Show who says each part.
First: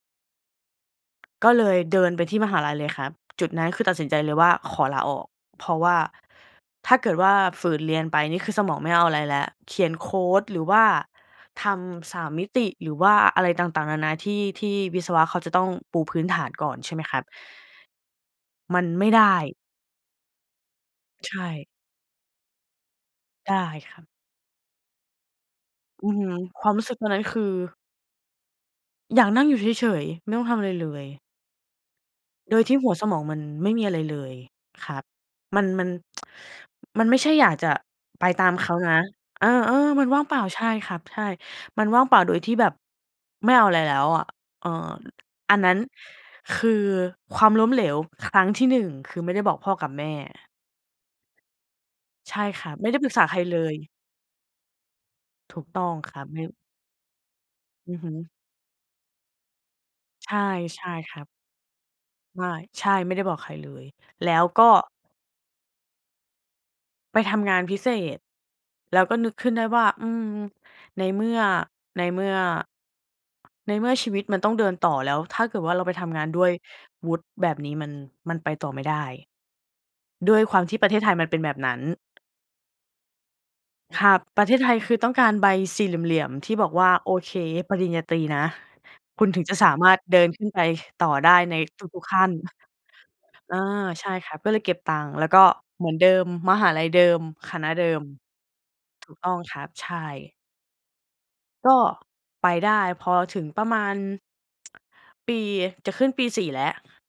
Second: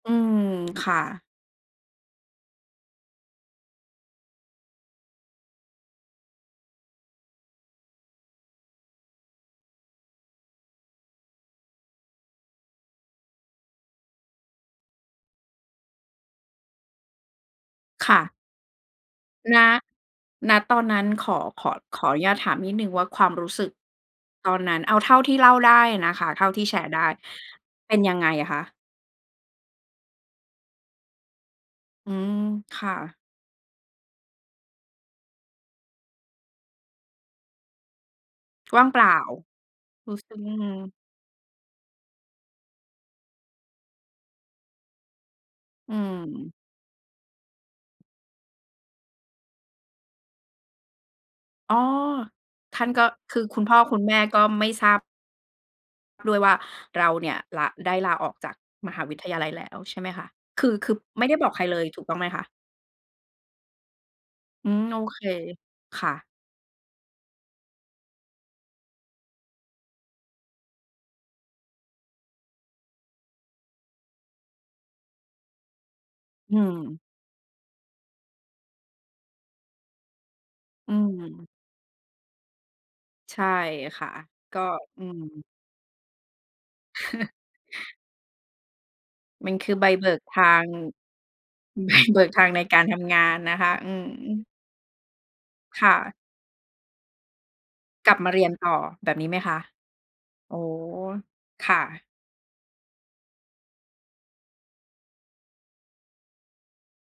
Speaker 1: อืม ค่ะ
Speaker 2: ก็เลยเดินไปที่มหาลัยเลยครับ จุดนั้นคือตัดสินใจเลยว่าขอลาออก เพราะว่าถ้าเกิดว่าฝืนเรียนไปนี่คือสมองไม่เอาอะไรแล้ว เขียนโคด หรือว่าทำสามมิติ หรือว่าอะไรต่าง ๆ นา ๆ ที่ ที่วิศวะเขาจะต้องปูพื้นฐานก่อน ใช่ไหมครับ
Speaker 1: ค่ะ
Speaker 2: มันไม่ได้
Speaker 1: ณ ณ ตอนนั้นข
Speaker 2: ใช
Speaker 1: อ ข
Speaker 2: ่
Speaker 1: อ ขออนุญาตถามนิดหนึ่งว่าความรู
Speaker 2: ไ
Speaker 1: ้
Speaker 2: ด
Speaker 1: ส
Speaker 2: ้
Speaker 1: ึก
Speaker 2: ครับ
Speaker 1: ตอนนั้น เอาเท่าที่เล่าได้
Speaker 2: อื
Speaker 1: น
Speaker 2: อ
Speaker 1: ะค
Speaker 2: ฮ
Speaker 1: ะ
Speaker 2: ึ
Speaker 1: เท่าที
Speaker 2: ค
Speaker 1: ่
Speaker 2: วา
Speaker 1: แช
Speaker 2: มรู
Speaker 1: ร
Speaker 2: ้
Speaker 1: ์
Speaker 2: สึ
Speaker 1: ไ
Speaker 2: ก
Speaker 1: ด
Speaker 2: ต
Speaker 1: ้
Speaker 2: อนนั้นคือ
Speaker 1: เป็นยังไงอะคะ?
Speaker 2: อยากนั่งอยู่เฉย ๆ ไม่ต้องทำอะไรเลย
Speaker 1: อืม
Speaker 2: โดยที
Speaker 1: ค
Speaker 2: ่ห
Speaker 1: ่
Speaker 2: ัวส
Speaker 1: ะ
Speaker 2: มองมันไม่มีอะไรเลยครับ มัน มัน มันไม่ใช่อยากจะไปตามเขา
Speaker 1: ว่าง
Speaker 2: นะ
Speaker 1: เปล่า
Speaker 2: เออ ๆ มัน
Speaker 1: รู้
Speaker 2: ว่างเ
Speaker 1: ซ
Speaker 2: ป
Speaker 1: ึ
Speaker 2: ล
Speaker 1: ้
Speaker 2: ่
Speaker 1: ง
Speaker 2: า
Speaker 1: อือ
Speaker 2: ใช
Speaker 1: ฮ
Speaker 2: ่
Speaker 1: ึ
Speaker 2: ครับ ใช่ มันว่างเปล่าโดยที่แบบไม่เอาอะไรแล้วอะ เออ อันนั้น
Speaker 1: อืม
Speaker 2: คือ ความล้มเหลวครั้งที่ 1 คือไม่ได้บอกพ่อกับแม่
Speaker 1: อ้อ
Speaker 2: ใช่ครั
Speaker 1: ท
Speaker 2: บ
Speaker 1: ่
Speaker 2: ไ
Speaker 1: า
Speaker 2: ม
Speaker 1: น
Speaker 2: ่ได้
Speaker 1: ก็
Speaker 2: ปรึกษา
Speaker 1: ค
Speaker 2: ใค
Speaker 1: ื
Speaker 2: ร
Speaker 1: อ
Speaker 2: เ
Speaker 1: ค
Speaker 2: ล
Speaker 1: ุณพ่
Speaker 2: ย
Speaker 1: อคุณแม่ก็ไม่ทราบ
Speaker 2: ถูกต้องครับ
Speaker 1: ด้
Speaker 2: ไ
Speaker 1: วย
Speaker 2: ม่
Speaker 1: ว่าเราเนี่ย ลา ไ
Speaker 2: อ
Speaker 1: ด
Speaker 2: ื
Speaker 1: ้
Speaker 2: อฮึ
Speaker 1: ลาออกจากมหาวิทยาลัยแล้วใช่ไหมคะ?
Speaker 2: ใช่
Speaker 1: คือ
Speaker 2: ใช
Speaker 1: ค
Speaker 2: ่
Speaker 1: ือ
Speaker 2: คร
Speaker 1: ไ
Speaker 2: ั
Speaker 1: ม
Speaker 2: บ
Speaker 1: ่ได้บอกใครเลยถูกต้องไหมค
Speaker 2: ไ
Speaker 1: ะ?
Speaker 2: ม่ ใช่ ไม่ได้บอกใครเลย แล้วก็
Speaker 1: อืม โอเค ค่ะ
Speaker 2: ไปทำงานพิเศษ แล้วก็นึกขึ้นได้ว่า อืม ในเมื่อ ในเมื่อ ในเมื่อชีวิตมันต้องเดินต่อ แล้วถ้าเกิดว่าเราไปทำงานด้วย
Speaker 1: อืม
Speaker 2: วุฒิแบบนี้ มัน มันไปต่อไม่ได้ ด้วยความที่ประ
Speaker 1: อ
Speaker 2: เ
Speaker 1: ื
Speaker 2: ทศไทยมันเป็น
Speaker 1: ม
Speaker 2: แบบนั้น
Speaker 1: ใช่
Speaker 2: ค
Speaker 1: ค่
Speaker 2: ร
Speaker 1: ะ
Speaker 2: ับ ประเท
Speaker 1: ก็
Speaker 2: ศไทยคือ
Speaker 1: อื
Speaker 2: ต้องการ
Speaker 1: ม
Speaker 2: ใบสี่เหลี่ยม ๆ ที่บอกว่า โอเค ปริญญาตรีนะ คุณถึง
Speaker 1: ม
Speaker 2: จ
Speaker 1: ั
Speaker 2: ะ
Speaker 1: น
Speaker 2: ส
Speaker 1: คื
Speaker 2: า
Speaker 1: อใ
Speaker 2: ม
Speaker 1: บ
Speaker 2: ารถ
Speaker 1: เบ
Speaker 2: เ
Speaker 1: ิ
Speaker 2: ด
Speaker 1: ก
Speaker 2: ิน
Speaker 1: ท
Speaker 2: ขึ้น
Speaker 1: า
Speaker 2: ไป
Speaker 1: ง
Speaker 2: ต่อได้ใน
Speaker 1: ใ
Speaker 2: ท
Speaker 1: บ
Speaker 2: ุก ๆ ข
Speaker 1: เบิ
Speaker 2: ั้
Speaker 1: ก
Speaker 2: น
Speaker 1: ทางในการทำงานน
Speaker 2: อา
Speaker 1: ะคะ อื
Speaker 2: ใช
Speaker 1: ม
Speaker 2: ่ครับ ก็เลยเก็บตังค์ แล้วก็เ
Speaker 1: ค
Speaker 2: หมื
Speaker 1: ่
Speaker 2: อนเดิ
Speaker 1: ะ
Speaker 2: ม มหาลัยเดิม คณะเดิม
Speaker 1: กลับมาเรียนต่อ แ
Speaker 2: ถ
Speaker 1: บ
Speaker 2: ูก
Speaker 1: บนี
Speaker 2: ต
Speaker 1: ้
Speaker 2: ้อ
Speaker 1: ไห
Speaker 2: ง
Speaker 1: มค
Speaker 2: ค
Speaker 1: ะ?
Speaker 2: รับ ใช่
Speaker 1: อ๋อ
Speaker 2: ก
Speaker 1: ค่
Speaker 2: ็
Speaker 1: ะ
Speaker 2: ไปได้พอถึงประมาณ ปี จะขึ้นปี 4 แล้ว